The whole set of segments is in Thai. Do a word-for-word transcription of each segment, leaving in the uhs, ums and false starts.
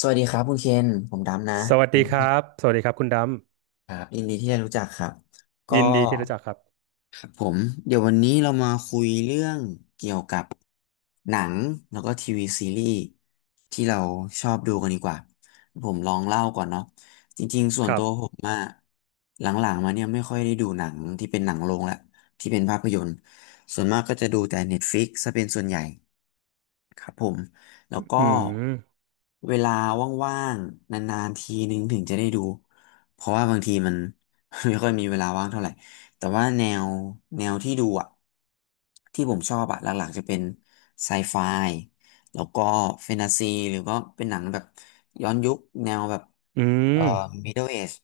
สวัสดีครับคุณเคน ผมดำนะสวัสดีครับสวัสดีครับคุณดครับยินดีที่ได้รู้จักครับำก็ยินดีที่รู้จักครับครับผมเดี๋ยววันนี้เรามาคุยเรื่องเกี่ยวกับหนังแล้วก็ทีวีซีรีส์ที่เราชอบดูกันดีกว่า ผมลองเล่าก่อนเนาะจริงๆส่วคนรัตับวผมอะหลังๆมาเนี่ยไม่ค่อยได้ดูหนังที่เป็นหนังโรงละที่เป็นภาพยนตร์ส่วนมากก็จะดูแต่ Netflix ซะเป็นส่วนใหญ่ ครับผม แล้วก็อืมเวลาว่างๆนานๆทีนึงถึงจะได้ดู เพราะว่าบางทีมัน ไม่ค่อยมีเวลาว่างเท่าไหร่ แต่ว่าแนวแนวที่ดูอ่ะที่ผมชอบอ่ะหลักๆจะเป็นไซไฟแล้วก็แฟนตาซีหรือก็เป็นหนังแบบย้อนยุคแนวแบบอืเอ่อ ม Middle Age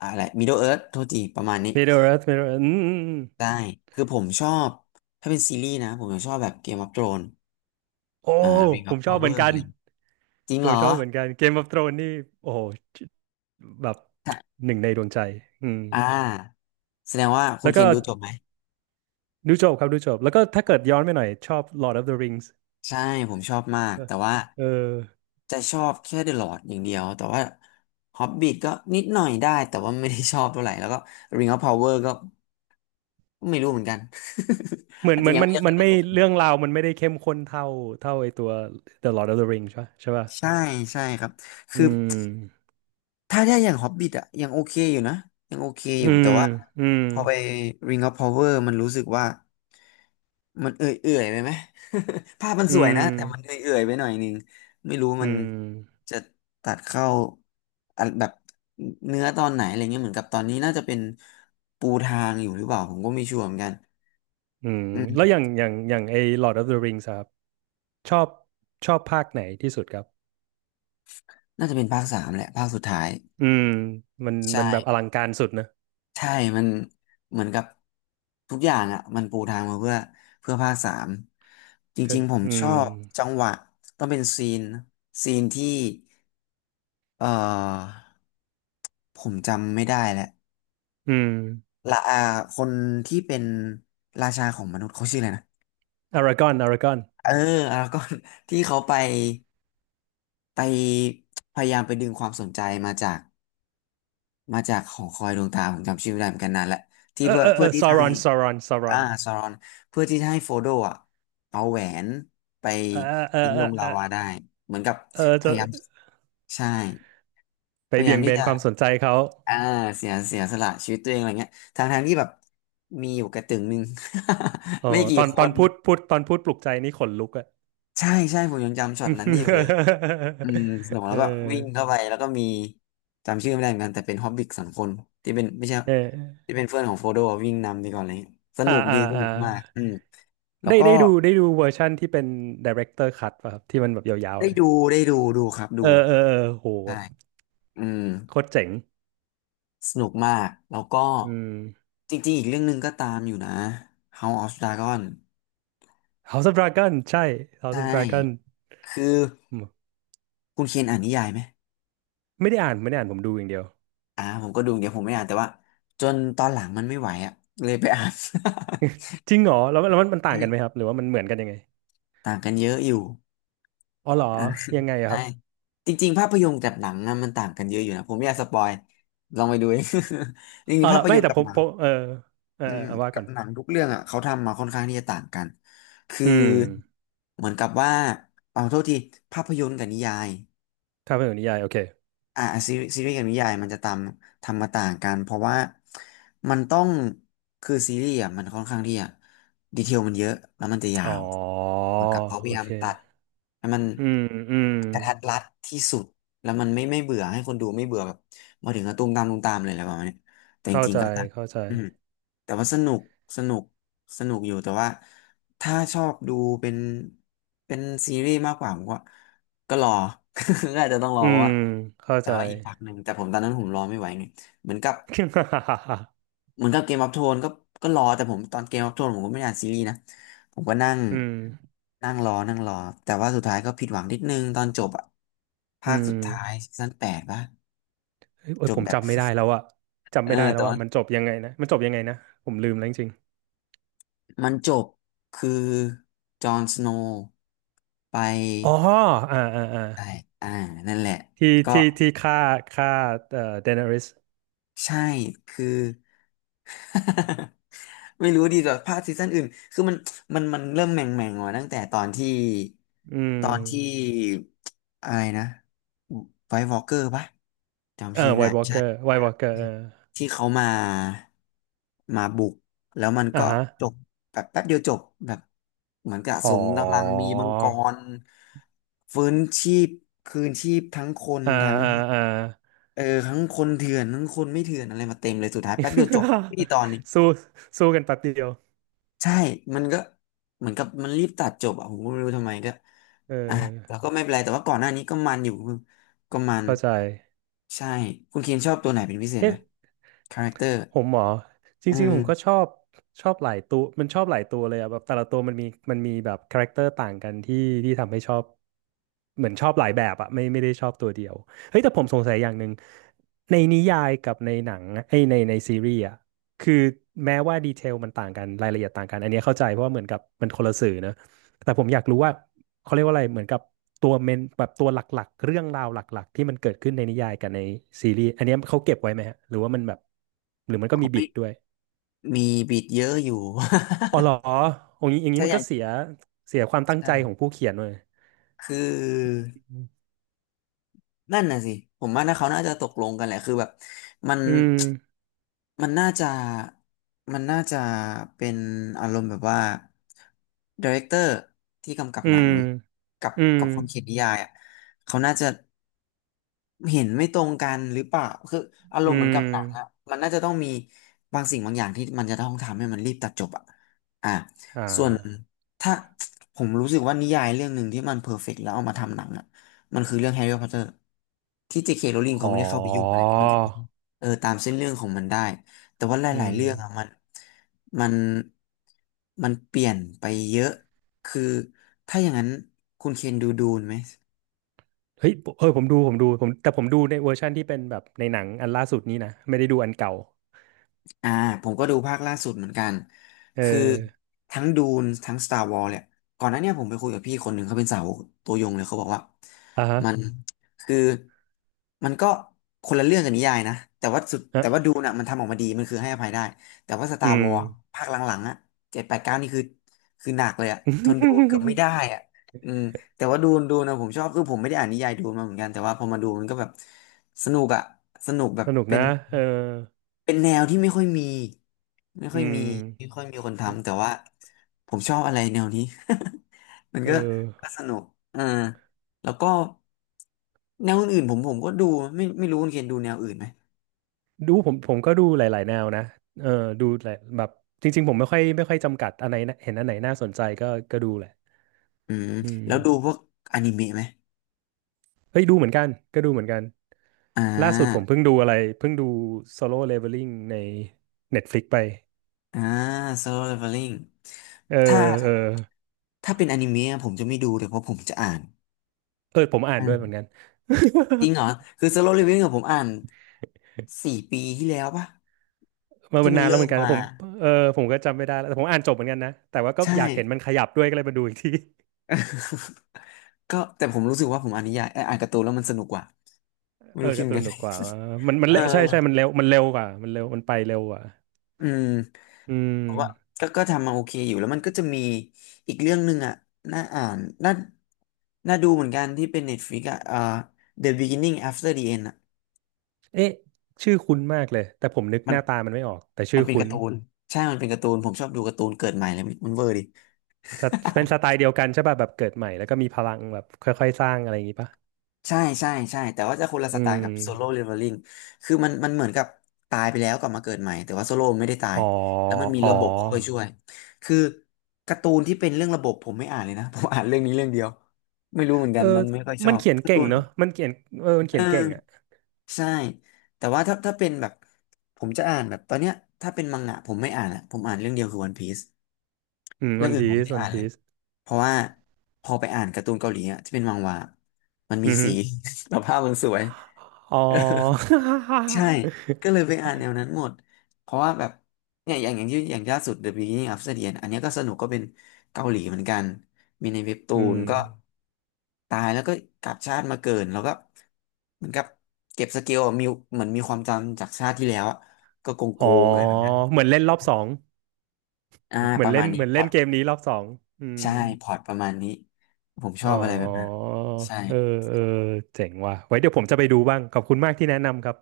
อะไร Middle Earth โทษทีประมาณนี้ Middle Earth Middle Earth อืมอืมอืได้ มคือผมชอบ ถ้าเป็นซีรีส์นะผมจะชอบแบบ Game of Thrones โอ้อ่า Ring ผ of มชอบเหมือ Power นกัอะนไร จริงผเหรมอชอบเหมือนกัน Game of Thrones นี่โอ้โหแบบหนึ่งในดวงใจอืมอ่าแสดงว่าคุแล้ณวเคก็นดูจบไหม ดูจบครับดูจบแล้วก็ถ้าเกิดย้อนไปหน่อยชอบ Lord of the Rings ใช่ ผมชอบมาก เออแต่ว่าเออจะชอบแค่เดอะลอร์ดอย่างเดียว แต่ว่าฮอบบิ t ก็นิดหน่อยได้ แต่ว่าไม่ได้ชอบเท่าไหร่ แล้วก็ Ring of Power ก็ไม่รู้เหมือนกัน เห มือนอาจเหมืจะอนยังมันไม่ได้เคมัยนสไม่นุกเรื่องราวมันไม่ได้เข้มข้นเท่าเท่าไอตัว The Lord of the Rings ใช่ปะใช่ป่ะใช่ ใช่ครับ คือ อืมถ้าได้อย่างฮอบบิ t อะยังโอเคอยู่นะยังโอเคออืยู่มแต่ว่าอืมพอไป Ring of Power มันรู้สึกว่ามันเอื่อยๆไปไหม ภาพมันอืสวยม นะแต่มันเอื่อยๆไปหน่อยนึงไม่รู้อืมันมจะตัดเข้าอันแบบเนื้อตอนไหนอะไรเงี้ยเหมือนกับตอนนี้น่าจะเป็นปูทางอยู่หรือเปล่าผมก็ไม่ชัวร์เหมือนกันอืมอืแล้วมอย่างอย่างอย่างไอ้ Lord of the Rings อะครับชอบชอบภาคไหนที่สุดครับน่าจะเป็นภาคสามแหละภาคสุดท้ายอืมมันมัใช่ นแบบอลังการสุดนะใช่มันเหมือนกับทุกอย่างอ่ะมันปูทางมาเพื่อเพื่อภาคสาม จคืริองๆผมอืชมอบจังหวะต้องเป็นซีนซีนที่เอ่อผมจำไม่ได้แล้วอืมละอาคนที่เป็นราชาของมนุษย์เขาชื่ออะไรนะอารากอนอารากอนเออแล้วก็ ที่เขาไปไปพยายามไปดึงความสนใจมาจากมาจากหอคอยดวงตาผมจำชื่อไม่ได้เหมือนกันนานแหละที่เออเพื่อเออเอเพื่ออที่ซาจะรให้ อนซารอนซารอ่าอนซารอนเพื่อที่จะให้โฟโดอ่ะเอาแหวนไปเออเออทิ้งเอลองเอลาอวาได้เหมือนกับเออพจะยายามใช่ไปพยายาเบี่ยมงเบที่นจะความสนใจเขาอ่าเสียเสียสละชีวิตตัวเองอะไรเงี้ยทางทางที่แบบมีอยู่กระตึงหนึ่ง อ๋อไม่กี่ตอนคตอนนพูดพูดตอนพูดปลุกใจนี่ขนลุกอะ ใช่ใช่ผมยังจำช็อตนั้นนี่อยู่เลยอืม สนุกเแล้วก็วิ่งออเข้าไปแล้วก็มีจำชื่อไม่ได้เหมือนกันแต่เป็นฮอบบิกสองคนที่เป็นไม่ใช่เออที่เป็นเพื่อนของโฟโดวิ่งนำไปก่อนอะไรเลยสอ่านุกอ่าดีสอ่า นุกมากอืมแล้วได้ก็ ได้ดูได้ดูเวอร์ชั่นที่เป็น director cut ป่ะครับที่มันแบบยาวๆได้เลยดูได้ดูดูครับเอดูอเออเออโหใช่อืมโคตรเจ๋งสนุกมากแล้วก็อืม จริงๆอีกเรื่องหนึ่งก็ตามอยู่นะ House of Dragon House of Dragon ใช่ House ใช่ of Dragon คืออืมคุณเคนอ่านนิยายไหมไม่ได้อ่านไม่ได้อ่านผมดูอย่างเดียวอ่าผมก็ดูเดี๋ยวผมไม่อ่านแต่ว่าจนตอนหลังมันไม่ไหวอ่ะเลยไปอ่าน จริงเหรอแล้วแล้วมันมัน ต่างกันไหมครัใช่บหรือว่ามันเหมือนกันยังไงต่างกันเยอะอยู่อ๋อเหรออ่ะยังไงอะใช่ครับจริงๆภาพยนตร์กับหนังอะมันต่างกันเยอะอยู่นะผมไม่อยากสปอยลองไปดูเอง จริอ๋องๆเหรภาอพไม่ยนตร์แต่กับผหมนัผง มเออเอออืเออมเอาว่ากัก่อบนหนังทุกเรื่องอ่ะเขาทำมาค่อนข้างที่จะต่างกันคืออืมเหมือนกับว่าเอาโทษทีภาพยนตร์กับนิยายถ้าเป็นนิยายโอเคอ่าซีรีส์ซีรีส์กับนิยายมันจะตามทำมาต่างกันเพราะว่ามันต้องคือซีรีส์อ่ะมันค่อนข้างที่จะดีเทลมันเยอะแล้วมันจะยาอ๋อวเหมือนกับเขาพโอยายาเคมตัดให้มันอืมอืมกระทัดรัดที่สุดแล้วมันไม่ไม่เบื่อให้คนดูไม่เบื่อแบบมาถึงก็ตุ้มตามตุ้มตามเลยอะไรประมาณเนี้ยแต่จเข้าริงใจๆก็ตัดเข้าใจอืมแต่ว่าสนุกสนุก สนุกอยู่แต่ว่าถ้าชอบดูเป็นเป็นซีรีส์มากกว่าผมก็ก็รอ ก็อาจจะต้องรออืเะมว่าเข้าแต่ใจ ว่าอีกพักหนึ่งแต่ผมตอนนั้นผมรอไม่ไหวไงเหมือนกับ เหมือนกับเกมออฟโทนก็ก็รอแต่ผมตอนเกมออฟโทนผมก็ไม่ได้อ่านซีรีส์นะผมก็นั่งอืม นั่งรอนั่งรอแต่ว่าสุดท้ายก็ผิดหวังนิดนึงตอนจบอะอืภาคสุมดท้ายซีซั่นแปดปะเอ้ยเอ้จยบผมแบบ จำไม่ได้แล้วอะ จำเออไม่ได้แล้แต่วอะว่ามันจบยังไงนะมันจบยังไงนะผมลืมแล้วจริงมันจบคือจอห์นสโนว์ไป ๆอ๋ออ่าอ่าอ่าใช่อ่านั่นแหละที่ก็ที่ที่ฆ่าฆ่าเอ่อเดนาริสใช่คือ ไม่รู้ดีกว่าภาคซีซั่นอื่น คือมัน มัน มันเริ่มแหม่งแม่งมาตั้งแต่ตอนที่ อืมตอนที่อะไรนะไวท์วอล์กเกอร์ปะ เอจำอชื่อไม่ไวได้ท์วอล์กเกอร์ใช่ ไวท์วอล์กเกอร์เออที่เขามา มาบุกแล้วมันอ่าก็ฮะจบ แบบแป๊บเดียวจบ แบบ เหมือนกับอ๋สอมกำลังมีมังกรฟื้นชีพคืนชีพทั้งคนอ่าทั้ง อ่าอ่า เออทั้งคนเถื่อนทั้งคนไม่เถื่อนอะไรมาเต็มเลยสุดท้ายแป๊บเดียวจบไม่กี่ตอนนี่ สู้สู้กันแป๊บเดียวใช่มันก็เหมือนกับมันรีบตัดจบอ่ะผมก็ไม่รู้ทำไมก็เอ่ะแล้วออก็ไม่เป็นไรแต่ว่าก่อนหน้านี้ก็มันอยู่ก็มันเข้าใจใช่คุณเคนชอบตัวไหนเป็นพิเศษไหเอ๊ะ มคาแรคเตอร์ผมเหรอจอืริงๆผมก็ชมอบชอบหลายตัวมันชอบหลายตัวเลยอะแบบแต่ละตัวมันมีมันมีแบบคาแรคเตอร์ต่างกันที่ที่ทำให้ชอบเหมือนชอบหลายแบบอะไม่ไม่ได้ชอบตัวเดียวเฮ้ยแต่ผมสงสัยอย่างหนึ่งในนิยายกับในหนังไอ้ยในในซีรีส์อะคือแม้ว่าดีเทลมันต่างกันรายละเอียดต่างกันอันเนี้ยเข้าใจเพราะว่าเหมือนกับมันคนละสื่อนะ แต่ผมอยากรู้ว่าเขาเรียกว่าอะไรเหมือนกับตัวเมนแบบตัวหลักๆเรื่องราวหลักๆที่มันเกิดขึ้นในนิยายกับในซีรีส์อันเนี้ยเขาเก็บไว้ไหมฮะหรือว่ามันแบบหรือมันก็เขามีบิไม่ดด้วยมีบิดเยอะอยู่ อ๋อเหรออย่างนี้อย่า งใช่นี้มัอนย่าก็งเสียเสียความตั้งใจของใช่ผู้เขียนเลยคือ นั่นน่ะสิผมว่านะเขาน่าจะตกลงกันแหละคือแบบมันอืมมันน่าจะมันน่าจะเป็นอารมณ์แบบว่าดีเรคเตอร์ที่กำกับอืหนัมงกับอืมกับคนเขียนนิยายอ่ะเขาน่าจะ เห็นไม่ตรงกันหรือเปล่าคืออารอืมณ์เหมือนกัมบหนังอะมันน่าจะต้องมีบางสิ่งบางอย่างที่มันจะต้องทำให้มันรีบตัดจบอะอ่าอ่าส่วนถ้าผมรู้สึกว่านิยายเรื่องหนึ่งที่มันเพอร์เฟกต์แล้วเอามาทำหนังอะมันคือเรื่องแฮร์รี่พอตเตอร์ที่เจเคโรลลิงอ๋เขาอไม่ได้เข้าไปยุ่งอะไรอย่างนี้มันก็เลยเออตามเส้นเรื่องของมันได้แต่ว่าหอืลายๆมเรื่องอะมันมันมันเปลี่ยนไปเยอะคือถ้าอย่างนั้นคุณเคนดูดูนไหม เฮ้ยเออผมดูผมดูผมแต่ผมดูในเวอร์ชันที่เป็นแบบในหนังอันล่าสุดนี้นะไม่ได้ดูอันเก่าอ่าผมก็ดูภาคล่าสุดเหมือนกันเออคือทั้งดูนทั้ง Star Wars เนี่ยก่อนหน้าเนี่ยผมไปคุยกับพี่คนหนึ่งเขาเป็นสาวกตัวยงเลยเขาบอกว่าอ่าฮะมันอืมคือมันก็คนละเรื่องกับนิยายนะแต่ว่าสุดอ่ะแต่ว่าดูน่ะมันทำออกมาดีมันคือให้อภัยได้แต่ว่า อื Star ม Wars อภาคหลังๆอ่ะเจ็ดแปดเก้านี่คือคือหนักเลยอ่ะทนดูเกือบไม่ ได้อ่ะอืม แต่ว่าดูนดูนะผมชอบคือผมไม่ได้อ่านนิยายดูนมาเหมือนกันแต่ว่าพอมาดูมันก็แบบสนุกอะสนุกแบบสนุกเป็นะนเออเป็นแนวที่ไม่ค่อยมีไม่อืค่อยมีมไม่ค่อยมีคนทำแต่ว่าผมชอบอะไรแนวนี้ มันเอก็ก็อสนุกเออแล้วก็แนวอื่นๆผมผมก็ดูไม่ไม่รู้คุณเคนดูแนวอื่นไหมดูผมผมก็ดูหลายๆแนวนะเออดูแหละแบบจริงๆผมไม่ค่อยไม่ค่อยจำกัดอันไหนนะเห็นอันไหนน่าสนใจก็ก็ดูแหละอืมอืมแล้วดูพวกอนิเมะไหมเฮ้ยดูเหมือนกันก็ดูเหมือนกันอ่ล่าสุดผมาเพิ่งดูอะไรเพิ่งดู Solo Leveling ใน Netflix ไปอ่า Solo Leveling เออถ้าเออถ้าเป็นอนิเมะผมจะไม่ดูเลยเพราะผมจะอ่าน เออผมอ่านด้วยเหมือนอ่ากัน จริงเหรอคือ Solo Leveling กัผมอ่านสี่ปีที่แล้วปะมาที่มันมันนานแล้วเริ่เหมืมอนกันะมาผมเออผมก็จำไม่ได้แล้วแต่ผมอ่านจบเหมือนกันนะแต่ว่าก็ใช่อยากเห็นมันขยับด้วยก็เลยมาดูอีกที ก็แต่ผมรู้สึกว่าผมอ่านนิยายเอ่ออ่านการ์ตูนแล้วมันสนุกกว่าไม่เออรู้คิดกาเหร์มือตูนนกัน ดุกกว่ามัน มันเออเร็วใช่ใช่มันเร็วมันเร็วกว่ามันเร็วมันไปเร็วกว่าอืมอืผมว่ามก็ก็ทำมาโอเคอยู่แล้วมันก็จะมีอีกเรื่องหนึ่งอ่ะน่าอ่านน่าน่าดูเหมือนกันที่เป็น Netflix อ่ะเอ่อ The Beginning After the End อ่ะเอ๊ะชื่อคุ้นมากเลยแต่ผมนึกมัหนน้าตามันไม่ออกแต่ชื่มันอเป็นกาคุ้นร์ตูนใช่มันเป็นการ์ตูนผมชอบดูการ์ตูนเกิดใหม่เลยมันมันเวอร์ดิ สไต เป็นสไตล์เดียวกันใช่ป่ะแบบเกิดใหม่แล้วก็มีพลังแบบค่อยๆสร้างอะไรอย่างงี้ป่ะใช่ใช่ใช่แต่ว่าจะคนละสอืไตล์กับโซโล่มเลเวลลิ่งคือมันมันเหมือนกับตายไปแล้วกลับมาเกิดใหม่แต่ว่าโซโล่ไม่ได้ตายอ๋อแล้วมันมีอ๋ระอบบบคอยช่วยคือการ์ตูนที่เป็นเรื่องระบบผมไม่อ่านเลยนะ ผมอ่านเรื่องนี้เรื่องเดียวไม่รู้เหมือนเอกัอนมันไม่ค่อยชมัอนบเขียนการ์เก่ตูงนเนอะมันเขียนเออมันเอเขียนเก่งอ่ะอใช่แต่ว่าถ้าถ้าเป็นแบบผมจะอ่านแบบตอนเนี้ยถ้าเป็นมังงะผมไม่อ่านอ่ะผมอ่านเรื่องเดียวคือวันพีซอืมเรื่วัองนอื่นพีผมไม่ซได้วันอ่านเลพียซเพราะว่าพอไปอ่านการ์ตูนเกาหลีอ่ะที่เป็นมังหวะมันอืมีอฮึสี แล้วภาพมันสวย อ๋อ ใช่ก็เล ยไปอ่านแนวนั้นหมดเพราะว่าแบบเนี่ยอย่างอย่างที่อย่างล่าสุด The Beginning of the End อันเนี้ยก็สนุกก็เป็นเกาหลีเหมือนกันมีในเว็บตูอืนมก็ตายแล้วก็กลับชาติมาเกิดแล้วก็เหมือนกับเก็บสเกลอะมีเหมือนมีความจำจากชาติที่แล้วอะก็โกงโกอ๋องอะไรแบบนั้นเหมือนเล่นรอบสองอ่าเหมืปอนระเล่มานณนี้เหมือนพเล่อนตเกมนี้รอบสองอืม ใช่พอตประมาณนี้ผมชอ๋ออบอะไรแบบนั้นใช่ เออเออเจ๋งว่ะไว้เดี๋ยวผมจะไปดูบ้าง ขอบคุณมากที่แนะนำครับ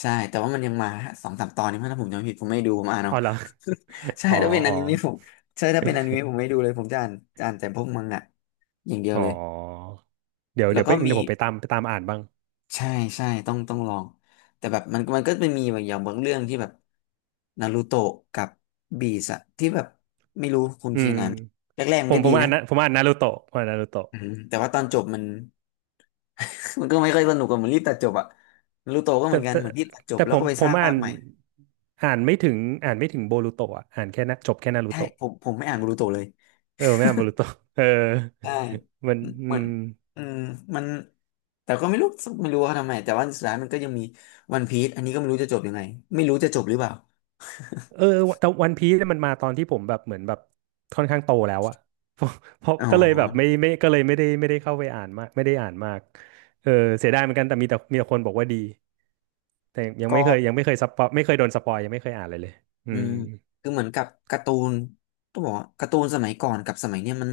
ใช่ แต่ว่ามันยังมาสองสามตอนนี้มั้งถ้าผมจำไม่ผิดผมไม่ดูผมอ่านเอา อ๋อเหรอ ใช่อ๋อ ถ้าเป็นออ๋อนิเมะผมใช่ถ้าเป็นอนิเมะผมไม่ดูเลยผมจะอ่านจะอ่านแต่พวกมังงะอย่างเดียวอ๋อเลยเดี๋ยวแล้เดี๋วยวไปก็มีเดี๋ยวผมไปตามไปตามอ่านบ้างใช่ใช่ต้องต้องลองแต่แบบมันมันก็เป็นมีแบบอย่างบางเรื่องที่แบบนารูโตะกับบีสอะที่แบบไม่รู้คุณอืเคนมอ่านไหมแรกๆผมันมก็ผดีมอ่านะนนะผมอ่านนารูโตะผมอ่านนารูโตะอืมแต่ว่าตอนจบมัน มันก็ไม่ค่อยสนุกอะเหมือนรีบตัดจบอะนารูโตะก็เหแต่มือนกันแต่เหมือนรีบตัดจบแต่แล้ผวก็มไปผสมร้างอ่าภาคนใหม่อ่านไม่ถึงอ่านไม่ถึงโบรูโตะอ่ะอ่านแค่นะจบแค่นารูใช่โตะผมผมไม่อ่านนารูโตะเลย เออไม่อ่านโบรูโตะเออใช่มันอืเหมือนม อืมมันแต่ก็ไม่รู้ไม่รู้ว่าทำไมแต่ว่าสุดท้ายมันก็ยังมีวันพีซอันนี้ก็ไม่รู้จะจบยังไงไม่รู้จะจบหรือเปล่าเออแต่วันพีซมันมาตอนที่ผมแบบเหมือนแบบค่อนข้างโตแล้วอะ เพราะเพราะอ๋อก็เลยแบบไม่ไม่ก็เลยไม่ได้ไม่ได้เข้าไปอ่านมากไม่ได้อ่านมากเออเสียดายเหมือนกันแต่มีแต่มีแต่คนบอกว่าดีแต่ยังไม่ก็ เคยยังไม่เคยสปอยไม่เคยโดนสปอยยังไม่เคยอ่านเลยเลยอือืมมคือเหมือนกับการ์ตูนต้องบอกว่าการ์ตูนสมัยก่อนกับสมัยเนี้ยมัน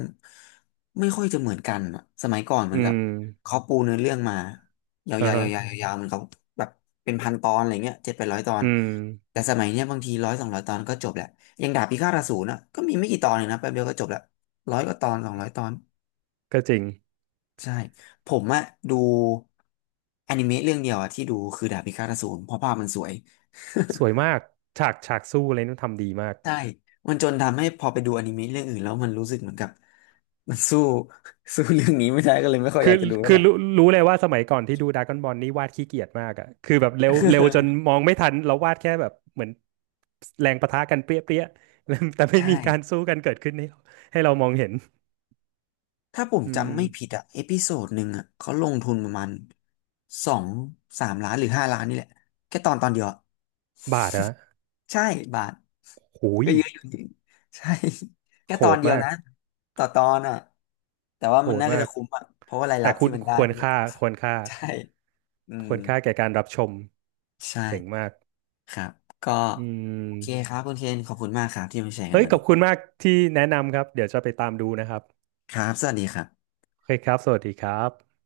ไม่ค่อยจะเหมือนกันอะสมัยก่อนเหมือือนกับมเขาปูเนื้อเรื่องมายาวๆอ่ายาวฮะๆยาวๆเหมือนเขาแบบเป็นพันตอนอะไรเงี้ยเจ็ดไปร้อยตอนอืมแต่สมัยเนี้ยบางทีร้อยสองร้อยตอนก็จบแหละอย่างดาบพิฆาตอสูรนะก็มีไม่กี่ตอนเลยนะแป๊บเดียวก็จบละร้อยกว่าตอนสองร้อยตอนก็จริงใช่ผมอะดูอนิเมะเรื่องเดียวอะที่ดูคือดาบพิฆาตอสูรเพราะภาพมันสวย ส วยมากฉากฉากสู้อะไรนู่นทำดีมาก ใช่มันจนทำให้พอไปดูอนิเมะเรื่องอื่นแล้วมันรู้สึกเหมือนกับ มันสู้ สู้เรื่องนี้ไม่ได้ก็เลยไม่ค่อยอคือยากจะดูเท่าคืไหอร่รู้รู้เลยว่าสมัยก่อนที่ดูดราก้อนบอลนี่วาดขี้เกียจมากอ่ะคือแบบเร็วเร็วจนมองไม่ทันเราวาดแค่แบบเหมือนแรงปะทะกันเปรี้ยเปรี้ย แล้วแต่ไม่มีใช่การสู้กันเกิดขึ้นให้เราให้เรามองเห็นถ้าผมอืมจำไม่ผิดอะเอพิโซดหนึ่งอะเขาลงทุนประมาณสองสามล้านหรือห้าล้านนี่แหละแค่ตอนตอนเดียวอะบาทนะใช่บาทโหยก็เยอะอยู่จริงใช่ แค่โหตอนดเดียวมากนะต่อตอนอะแต่ว่าโหมันดน่าก็มาจะกคุ้มอะเพราะว่ารายแต่รับคุที่ณมันได้ควรมันก็ ค่าควรค่า ใช่อืคมวรค่าแก่การรับชมเจ๋งใช่ มากครับก็อืโอเคคมรับคุณเคนขอบคุณมากครับที่มาแชร์กันเฮ้ยวันขอนี้ บคุณมากที่แนะนำครับเดี๋ยวจะไปตามดูนะครับครับ สวัสดีครับโอเคครับสวัสดีครับ